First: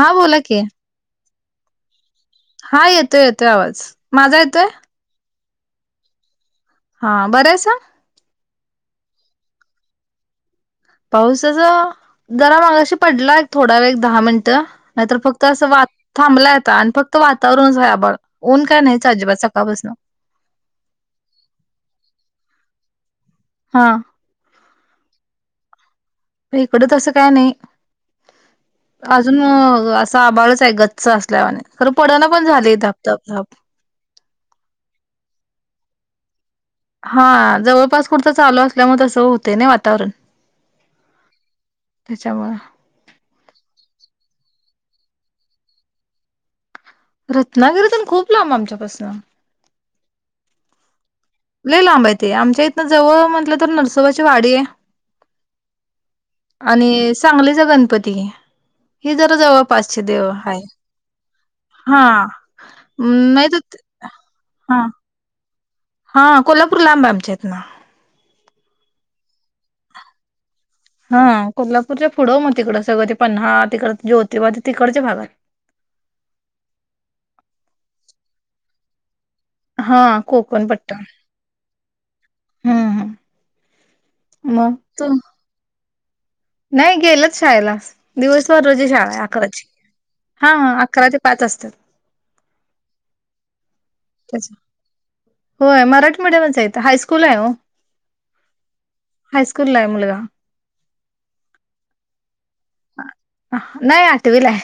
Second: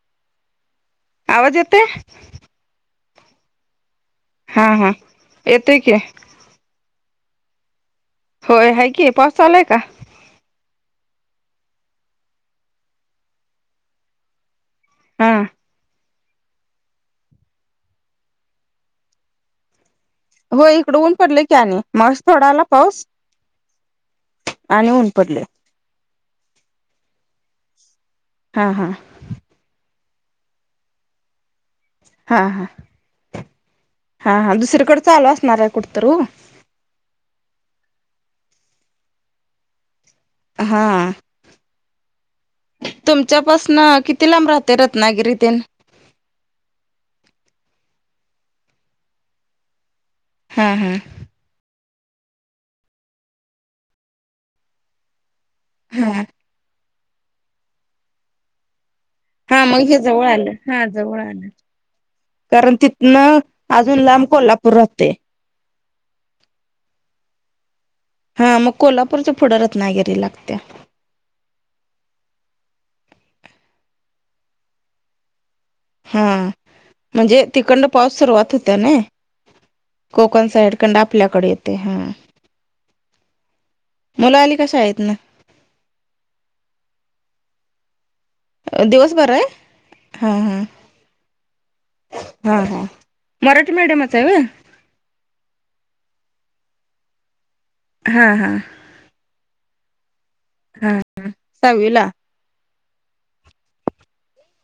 हा बोला की आवाज येतोय हा येतोय येतोय आवाज. माझा हा येतोय? हा येतोय की. हा बरं आहे सा होय आहे की. उपास चालाय का? पाऊसाच जरा मागाशी पडला एक थोडा वेळ एक दहा मिनिटं नाहीतर हा फक्त असं वा थांबलाय आता आणि फक्त वातावरणच हाय आभाळ, ऊन काय नाहीच अजिबात सकाळपासन. हो इकड ऊन पडलय की आणि मगाशी थोडा आला पाऊस हा आणि ऊन पडले इकड त असं काय नाही. हा हा अजून अस आभाळच आहे गच्च असल्यावाणी हा हा हा हा दुसरीकडे चालू असणार आहे कुठ तर हो हा जवळपास कुठतंरी चालू असल्यामुळे तसं होतय नाही वातावरण. हा त्याच्यामुळे तुमच्यापासन किती लांब राह ते रत्नागिरीतीन रत्नागिरीतर खूप लांब आमच्यापासन हा हम् ल लांबा य ते आमच्या इथनं जवळ म्हटलं तर नरसोबाची वाडी आहे. हा आणि सांगलीचा गणपती. हेि जरा जवळ हा मग पाच हे सहा जवळ देव आलं आहेा. हा जवळ आलं. हा कारण तिथनं नाही तर अजून लांब कोल्हापूर हा. राहतंय. हा कोल्हापूर लांब आमच्या आहेत ना. हा मग कोल्हापूरच्या पुढ रत्नागिरी लागत्या. हा कोल्हापूरच्या पुढं मग तिकडं सगळं ते पन्हाळा तिकड जोतिबा ते तिकडच्या भागात. हा म्हणजे तखंड पाऊस सुरुवात होत्या ना. हा कोकण पट्टा साइडकंड आपल्याकडे येते हा. हम्म हम्म मुला आली का मग शाळेत तू न. नाही गेलच शाळेला दिवसभर अ, रोजी शाळा दिवसभर आहे आकराची. हा हा अकरा ते पाच असतात. हा हा मराठी मीडिम. त्या होय मराठी मडियमच इथं हायस्कूल आहे हो. हा हा! हायस्कूल आहे मुलगा. हा ह दहावी ला. नाही आठ विलाय.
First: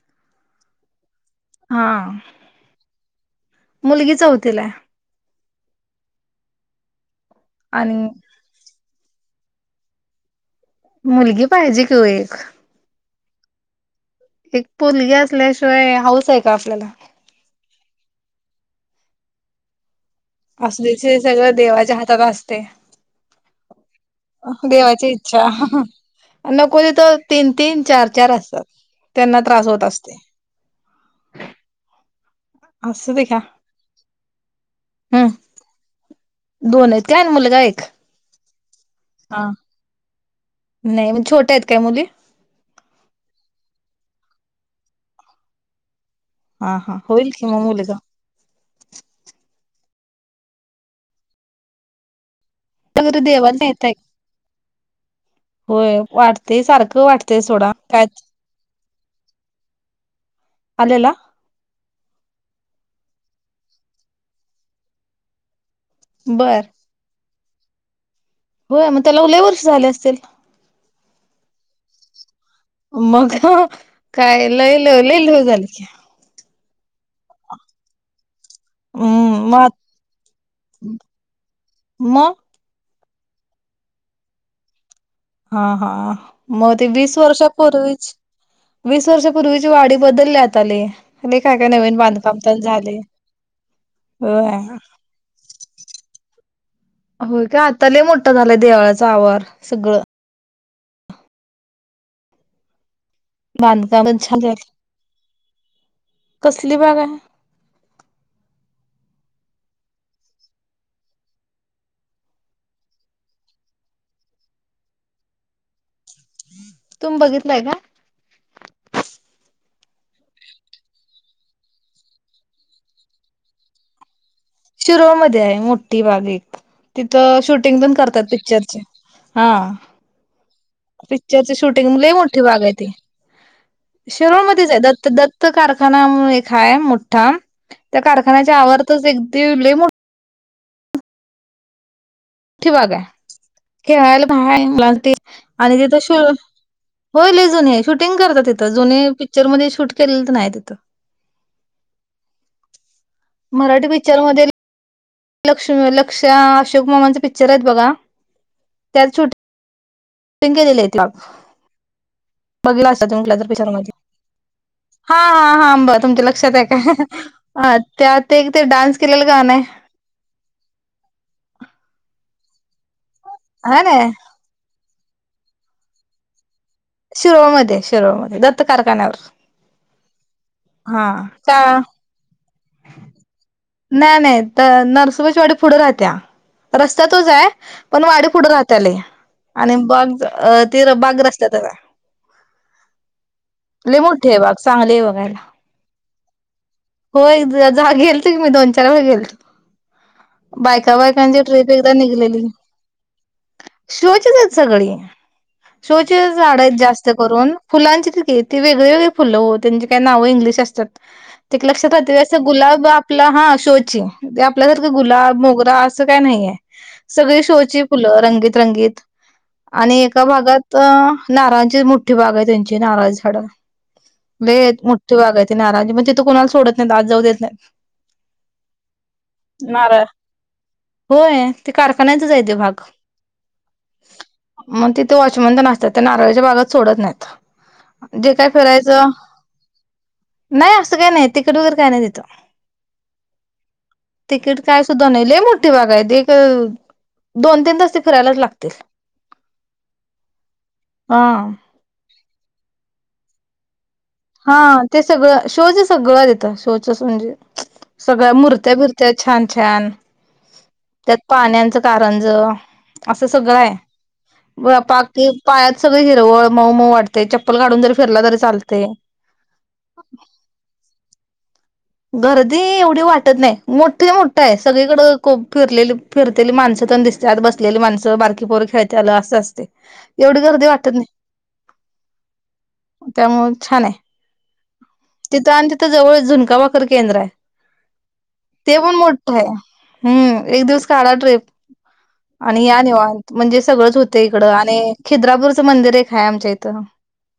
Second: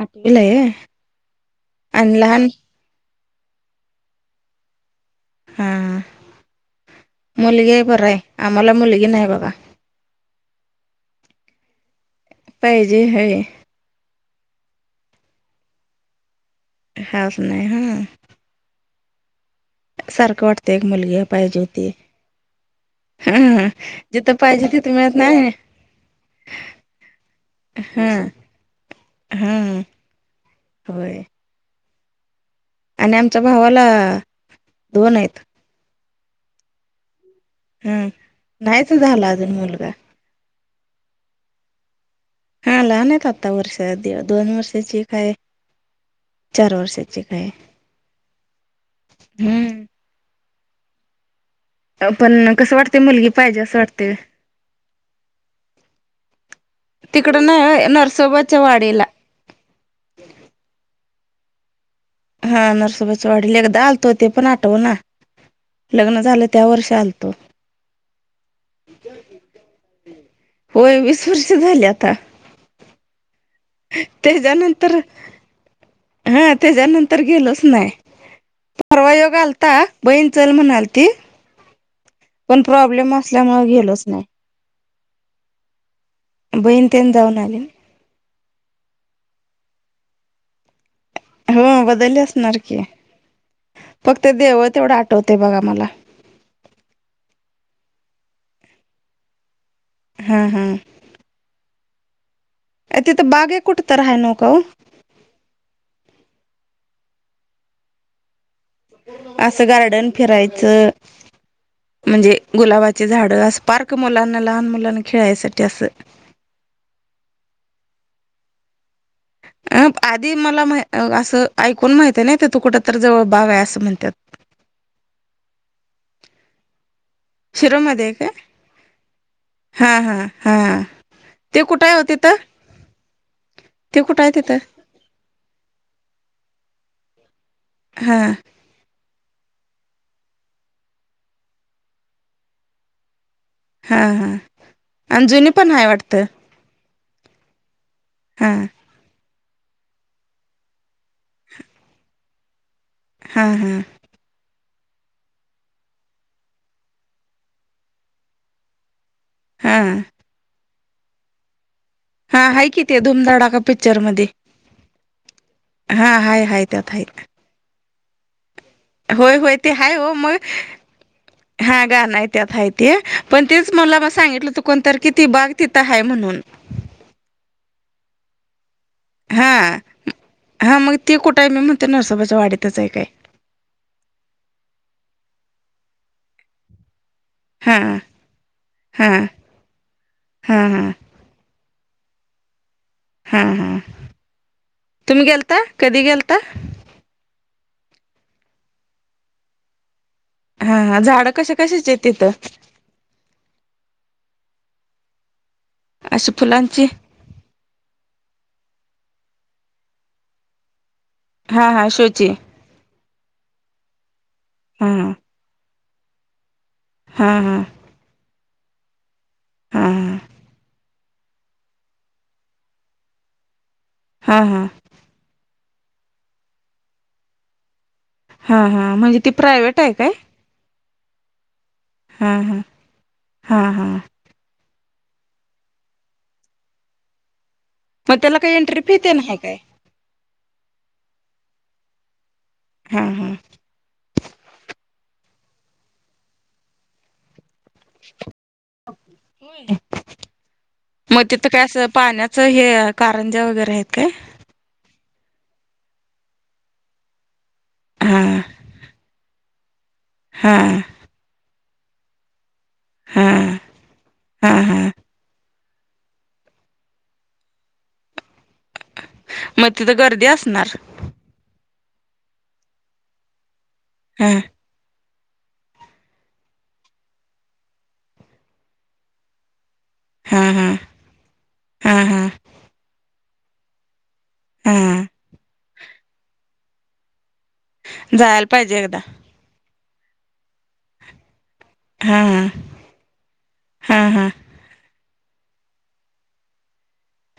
आठवीलाय हा आणि लहान. मुलगी चौवतीला हा मुलगी आहे बर आणि आहे आम्हाला मुलगी नाही बघा. मुलगी पाहिजे कि ओ एक. पाहिजे [unintelligible] एक पोलगी असल्याशिवाय हाऊस आहे का आपल्याला. हाच नाही हा सारखं वाटतं अस एक ज मुलगी सगळं पाहिजे होती देवाच्या हातात असते. हा जिथं पाहिजे तिथं देवाची मिळत इच्छा. नाही नको तिथं तर तीन तीन चार हा चार असतात त्यांना हा त्रास होत असते. होय. असू आणि दे घ्या आमच्या भावाला दोन हम्म आइत. दोन आईत काय आणि मुलगा एक? नाही च झालं हा अजून मुलगा नाही म छोट्या आईत काय मुली? हा लहान आहेत आता वर्षा दी दोन वर्षाची एक हाय. चार हा हा वर्षाची होईल एक कि हाय मग मुलगा हम्म अ पण कसं वाटते घरी मुलगी पाहिजे देवाला असं नेताय वाटते. होय वाटतेय सारखं तिकड वाटतेय सोडा नाही कायच् नरसोबाच्या वाडीला. आलेला हा नरसोबाच्या वाडीला एकदा आलतो ते पण आठवना लग्न झालं बर त्या वर्ष आलतो. होय मग त्याला लय वर्ष झाले असतील? [unintelligible] वीस वर्ष झाले आता मग काय लईल त्याच्यानंतर लई [unintelligible] झालत की त्यज्यानंतर गेलोच नाय, परवा योग हम्म मग आलता बहीण चल म्हणालती मग पण प्रॉब्लेम असल्यामुळे गेलोच नाय. हा हा मग बहीण ते तेन वीस जाऊन आली वर्षापूर्वीच वीस वर्षापूर्वीची वाडी बदलली आता लई [unintelligible] काय काय हो नवीन बदलली बांधकाम असणार तेन की. झाले फक्त वय देवळ तेवढं आठवते बघा मला होय काय आता लय मोठं झालाय देवाळाचा आवार सगळं अ ह तर आहे बांधकाम नव्ह का ओ [unintelligible] कसली बाग आय? असं गार्डन फिरायचं. म्हणजे गुलाबाचे झाड असं पार्क मुलांना लहान मुलांना खेळायसाठी असं [inaudible] तुम बघितलाय काय? अप आधी मला म्हाय अ असं ऐकून माहिताय नई, तिथं कुठं तर जवळ बाग आय असं म्हणत्यात शिरोळमध्ये आय मोठी बाग एक तिथं शूटिंग पण शिरोमध्ये करत्यात काय पिक्चरच हा हा हा पिक्चरची ते कुठं शूटिंग आहे हो लई तिथं मोठी बाग आय ती ते कुठं आहे तिथं शिरोळमध्येच आय दत्त दत्त कारखाना म्हणून एक हाय मोठा त्या हा कारखान्याच्या आवारातच एक [unintelligible] लई मो ठी बाग आय, हा खेळायला हा [unintelligible] मुलांते आणि जुनी पण आणि आहे तिथ शि वाटतं होय लई जुनी आय शूटिंग करता हा तिथं जुने पी चरमधे शूट केलेलं तेन आय तिथं हा हा मराठी पिक्चर मधे लक्ष लक्ष्या अशोक मामांच पिक्चर आहेत बघा त्यात शूट हा केलेलं [unintelligible] हा आहे कि बघला ते असता तुम्ही कुठल्या तर धुमधडाका पिचर मधि पिक्चर मध्ये हा हा हा आंब तुमच्या हाय लक्षात आय हाय त्यात काय हाय अ त्यात एक ते डान्स केलेलं होय गाणं होय आहे. ते हाय हो मग, हा गान आय त्यात हाय ते पण तेच हा ना मला म सांगितलंत कोणतर कि ती बाग तिथं हाय म्हणून शिरोळमध्ये शिरोळमध्ये दत्त कारखान्यावर हा हा मग ते कुठं आय? मी म्हणते नरसोबाच्या वाढतच हाय काय नाही नाही त नरसोबाचीवाडी पुढ राहत्या रस् ता तोच आय, हा पण वाडी पुढ राहत्या लई हा आणि बाग त अ हा हा ते बाग रस्त्यातच आय हा हा लई मोठी आय बाग, चांगली आय तुम्ही बघायला गेलता कधी गेलता होय [unintelligible] [unintelligible] गेलतो की मी दोन चार वे गेलतो. हा बायका हा झाडं बायकांची कशा ट्रिप कशाची एकदा आहेत तिथं निघलेली, शिवाची [unintelligible] सगळी शोचे अशी झाड आहेत फुलांची जास्त करून फुलांची [unintelligible] ती वेगळी वेगळी फुलं ओ, त्यांची काही नावं इंग्लिश असत्यात एक हा हा लक्षात राहत, शोची अस गुलाब आपला हा शो ची आपल्यासारका हा गुलाब, मोगरा असं काय नाहीय, हा सगळी हा शोची फुलं रंगीत रंगीत. हा हा आणि एका भागात नारळांची मोठी बाग आहे त्यांची नारळाची झाडं. हा ते हा हाय मोठठी बाग आहे ती नारळाची, म तिथं कुणाला सोडत नाहीत आत जाऊ देत नाहीत. हां हां, म्हणजे ती प्रायवेट हाय नारळ काय? होय. ते कारखान्याचच हा हाय ते हा भाग. हा हा मग तिथ वॉचमन तेन असत्यात त्या नारळीच्या बागत सोडत नाहीत. मग जे त्याला काय काही एंट्री फी करायचं? ते नाही काय नाही असं काय नाही, तिकिट वगैरे काय नाही तितं. हां हां. तिकीट काय सुद्धा नाही, लय मोठी बाग हाय ते एक अ दोन तीन तास ते फिरायलाच लागतील. हा. मग तिथं काय असं पाण्याचं हे कारंजा वगैरे आहेत काय? हा, ते सगळं शोचं सगळं हाय तिथं, शोचं असं म्हणजे हा सगळ्या मुर्त्या बिरत्या छान छान, हा त्यात पाण्याचं कारंजं असं हा सगळं आहे, हा व हा पाकी पाण्यात सगळं हिरवळ मऊ मऊ वाटते, चप्पल काढून जरी फिरला तरी चालतंय मग तिथं गर्दी असणार? गर्दी एवढी वाटत नाही, मोठ्ठच्या हा मोठ्ठं आहे सगळीकडं खूप फिरलेली फिरतेली माणसं पण दिसत्यात, बसलेली माणसं बारकी पोरं खेळतेलं असं असतंय. एवढी हा गर्दी हा वाटत नाही, हा हा त्यामुळं छान आहे. हा तिथं आणि तिथं जवळ झुणका भाकर केंद्र हाय. जायला ते पाहिजे पण एकदा मोठ्ठ हाय. हम्म, एक दिवस काढा ट्रिप हा हा आणि या निवांत, म्हणजे सगळंच हा होतंय हा इकडं आणि खिद्रापूरचं मंदिर एक हाय आमच्या इथं.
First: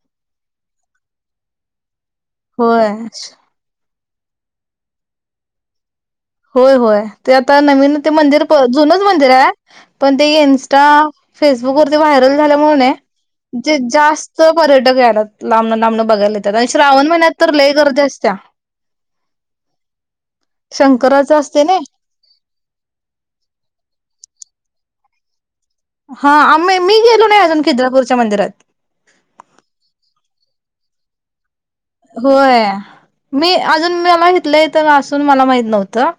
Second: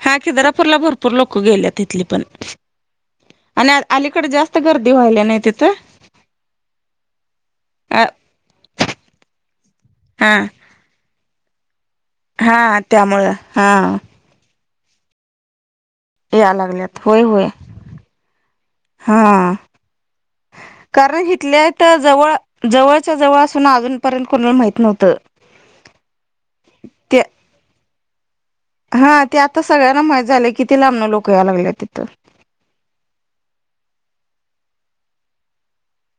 हा खिद्रापूरला भरपूर लोकं गेल्यात हिथली पण, होय आणि अलीकडे जास्त गर्दी व्हायल्या नाय तिथं? होय होय, ते आता नवीन अ, ते मंदिर जुनच मंदिर हाय, पण ते हा इन्स्टा फेसबुक वरती व्हायरल झाल्यामुळं हा नाय, त्यामुळं हा जे जास्त पर्यटक यायल्यात लांबणं लांबणं बघायला या येत्यात, आन लागल्यात श्रावण होय महिन्यात होय तर लय गर्दी असत्या. हा शंक कारण हिथल्या हिथ जवळ जवळच्या जवळ असून अजूनपर्यंत कोणाला माहित नव्हतं. हा, आम्ही मी ते गेलो नाई अजून खिद्रापूरच्या मंदिरात. हा ते आता सगळ्यांना माहित झालंय किती लामनं लोकं याय लागल्यात? व्हयअ मी अजून म मला ईथल्या ईथं असून मला माहित नव्हतं.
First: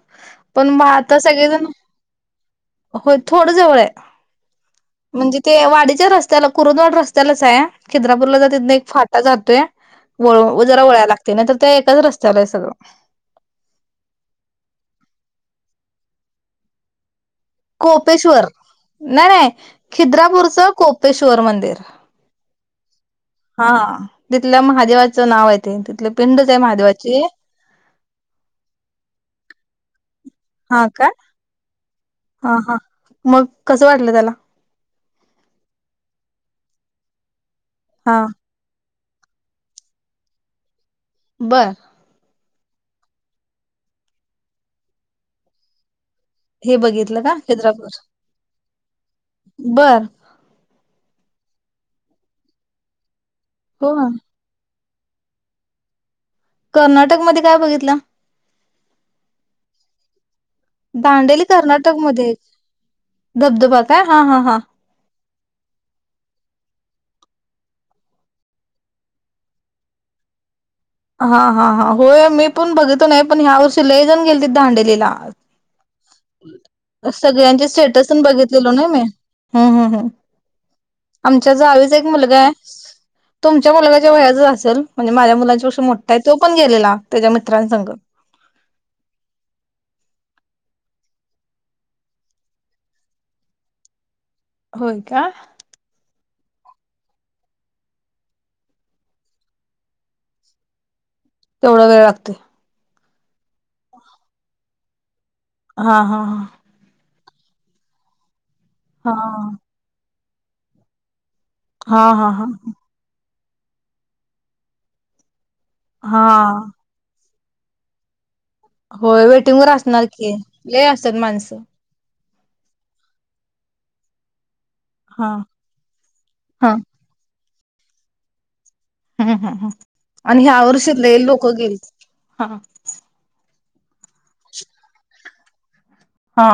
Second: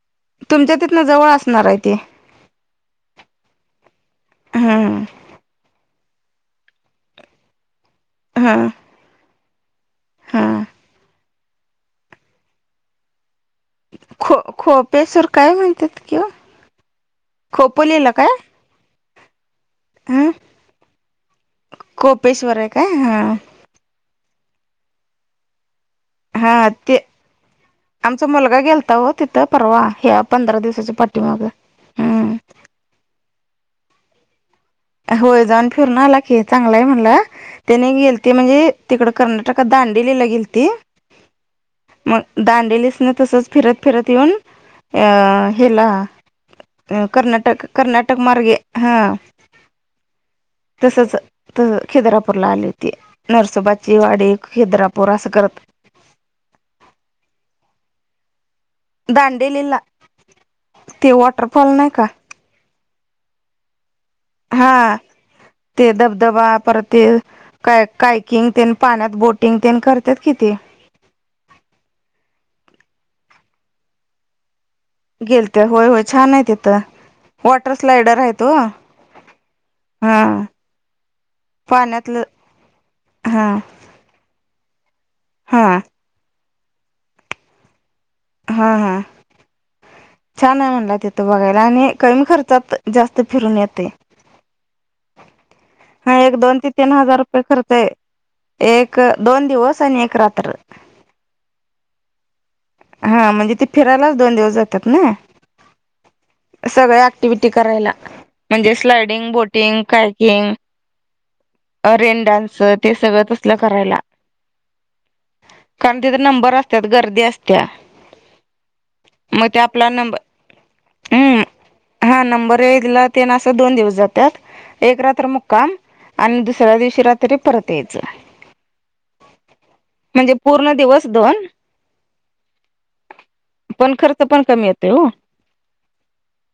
पण तुमच्या म तिथनं आता जवळ सगळेजण असणार आहे ते होय, थोडं जवळ हाय हा म्हणजे ते वाडीच्या रस् स्त्याला कुरुंदवाड रस्त्यालाच हाय, खिद्रापूरला हा जातान तिथन एक फाटा जातोय, हा वळू जरा वळाय लागतय. ते नाही तर त्या एकाच रस्त्याला हाय सगळं. खो, खोपेशवर काय म्हणत्यात किं ओ खोपोलीला काय? नाय नाय, हा खिद्रापूरचं कोपेश्वर मंदिर. कोपेश्वर आहे काय हा, तिथल्या महादेवाचं नाव हाय ते, तिथल पिंडच हाय हा ते महादेवाची आमचा मुलगा गेलता ओ तिथं, परवा ह्या पंधरा हा दिवसाच्या का पाठीमाग हम्म हा, हा, मग कस वाटलं त्याला? होय जाऊन फिरून आला की, चांगलाय म्हणला, त्याने हा गेलती म्हजे तिकड कर्नाटकात दांडेलीला गेलती बर. दांडेलीस ना तसच फिरत, फिरत येऊन, अ हेला हे अ बघितलं का कर्नाटक, खिद्रापूर कर्नाटक मार्गे हा. बर तसच, तस खिद्रापूरला आली ती. हो नरसोबाची वाडी, खिद्रापूर, असं करत. कर्नाटकमध्येध् काय बघितलं दांडेलीला ते दांडेली वॉटरफॉल नाही का कर्नाटकमध्ये आय किऽऽ दबदबाताय हा हा हा ते धबधबा,, पर ते काय कायकिंग,, तेन पाण्यात बोटिंग तेन करत्यातऽ किती, हा, हा, हा, होय मी पण बघतो नाही,, पण ह्या वर्षी लई जाऊन गेलेती त दांडेंली ला, गेलते होय होय छान आहे तिथं सगळ्यांचे वॉटर स्टेटस स्लायडर आहेत हो बघितलेलो नाइ मी. हम्, हम्, हम् हा आमच्या जावेचा एक पाण्यातलं मुलगा य हा तुमच्या मुलगाच्या वयाचाच असल,, म्हणजे माझ्या हा मुलांच्यापेक्ष मोठाऽऽ य,, तो पण गेलेला,, त्याच्या मित्रांसगऽऽ हा, हा, छान आहे म्हणला तीथ बघायला,, आणि कमी खर्चात जास्त फिरून येतेय. होय का? हा एक दोन ते तीन हजार रुपये खर्च य. एक,, दोन दिवस आणि एक रात्र. तेवढा वेळ लागते हा,, म्हणजे ते फिरायलाच दोन दिवस जातात नाई हा, हा, हा अॅक्टिव्हटी करायला,, म्हणजे हा हा स्लायडिंग, बोटिंग, कायकिंगऽ अ हा रेन हा हा डान्स ते ऽऽसगळं तसल करायला. कारण तिथ हा नंबर असत्यात गर्दी असत्या होय मग ते वेटिंग वर आपला असणार नंबर की लय असत्यात माणसं हम्म हा नंबर एक ला तेन असं दोन दिवस जात्यात एक रात्र हा मुक्काम आणि हा दुसऱ्या दिवशी रात्री परत यायचं हम् हम् ह म्हणजे आणि ह्या पूर्ण वर्षात दिवस लय दोन लोक गेली हा पण खर्च पण कमी येतोय हो हा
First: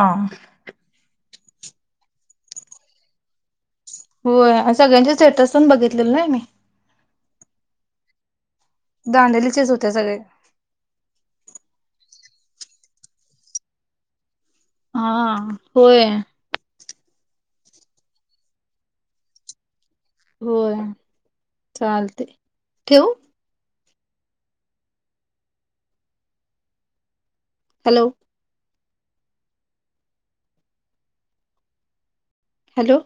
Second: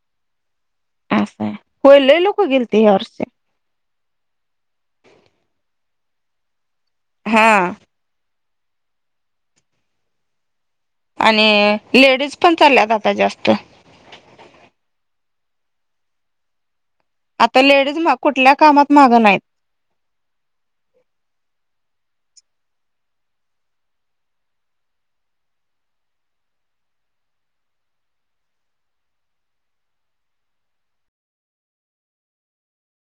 असाय होय लय लोक गेलती ह्या वर्षी व्हय सगळ्यांचे स्टेटस पण बघितलेलो नाही मी हा दांडेलीचेच होते सगळे आणि लेडीज पण चालल्यात आता जास्त हा होय आता लेडीज मग कुठल्या कामात मागं नाहीत होय चालतय ठेवू हॅलो हॅलो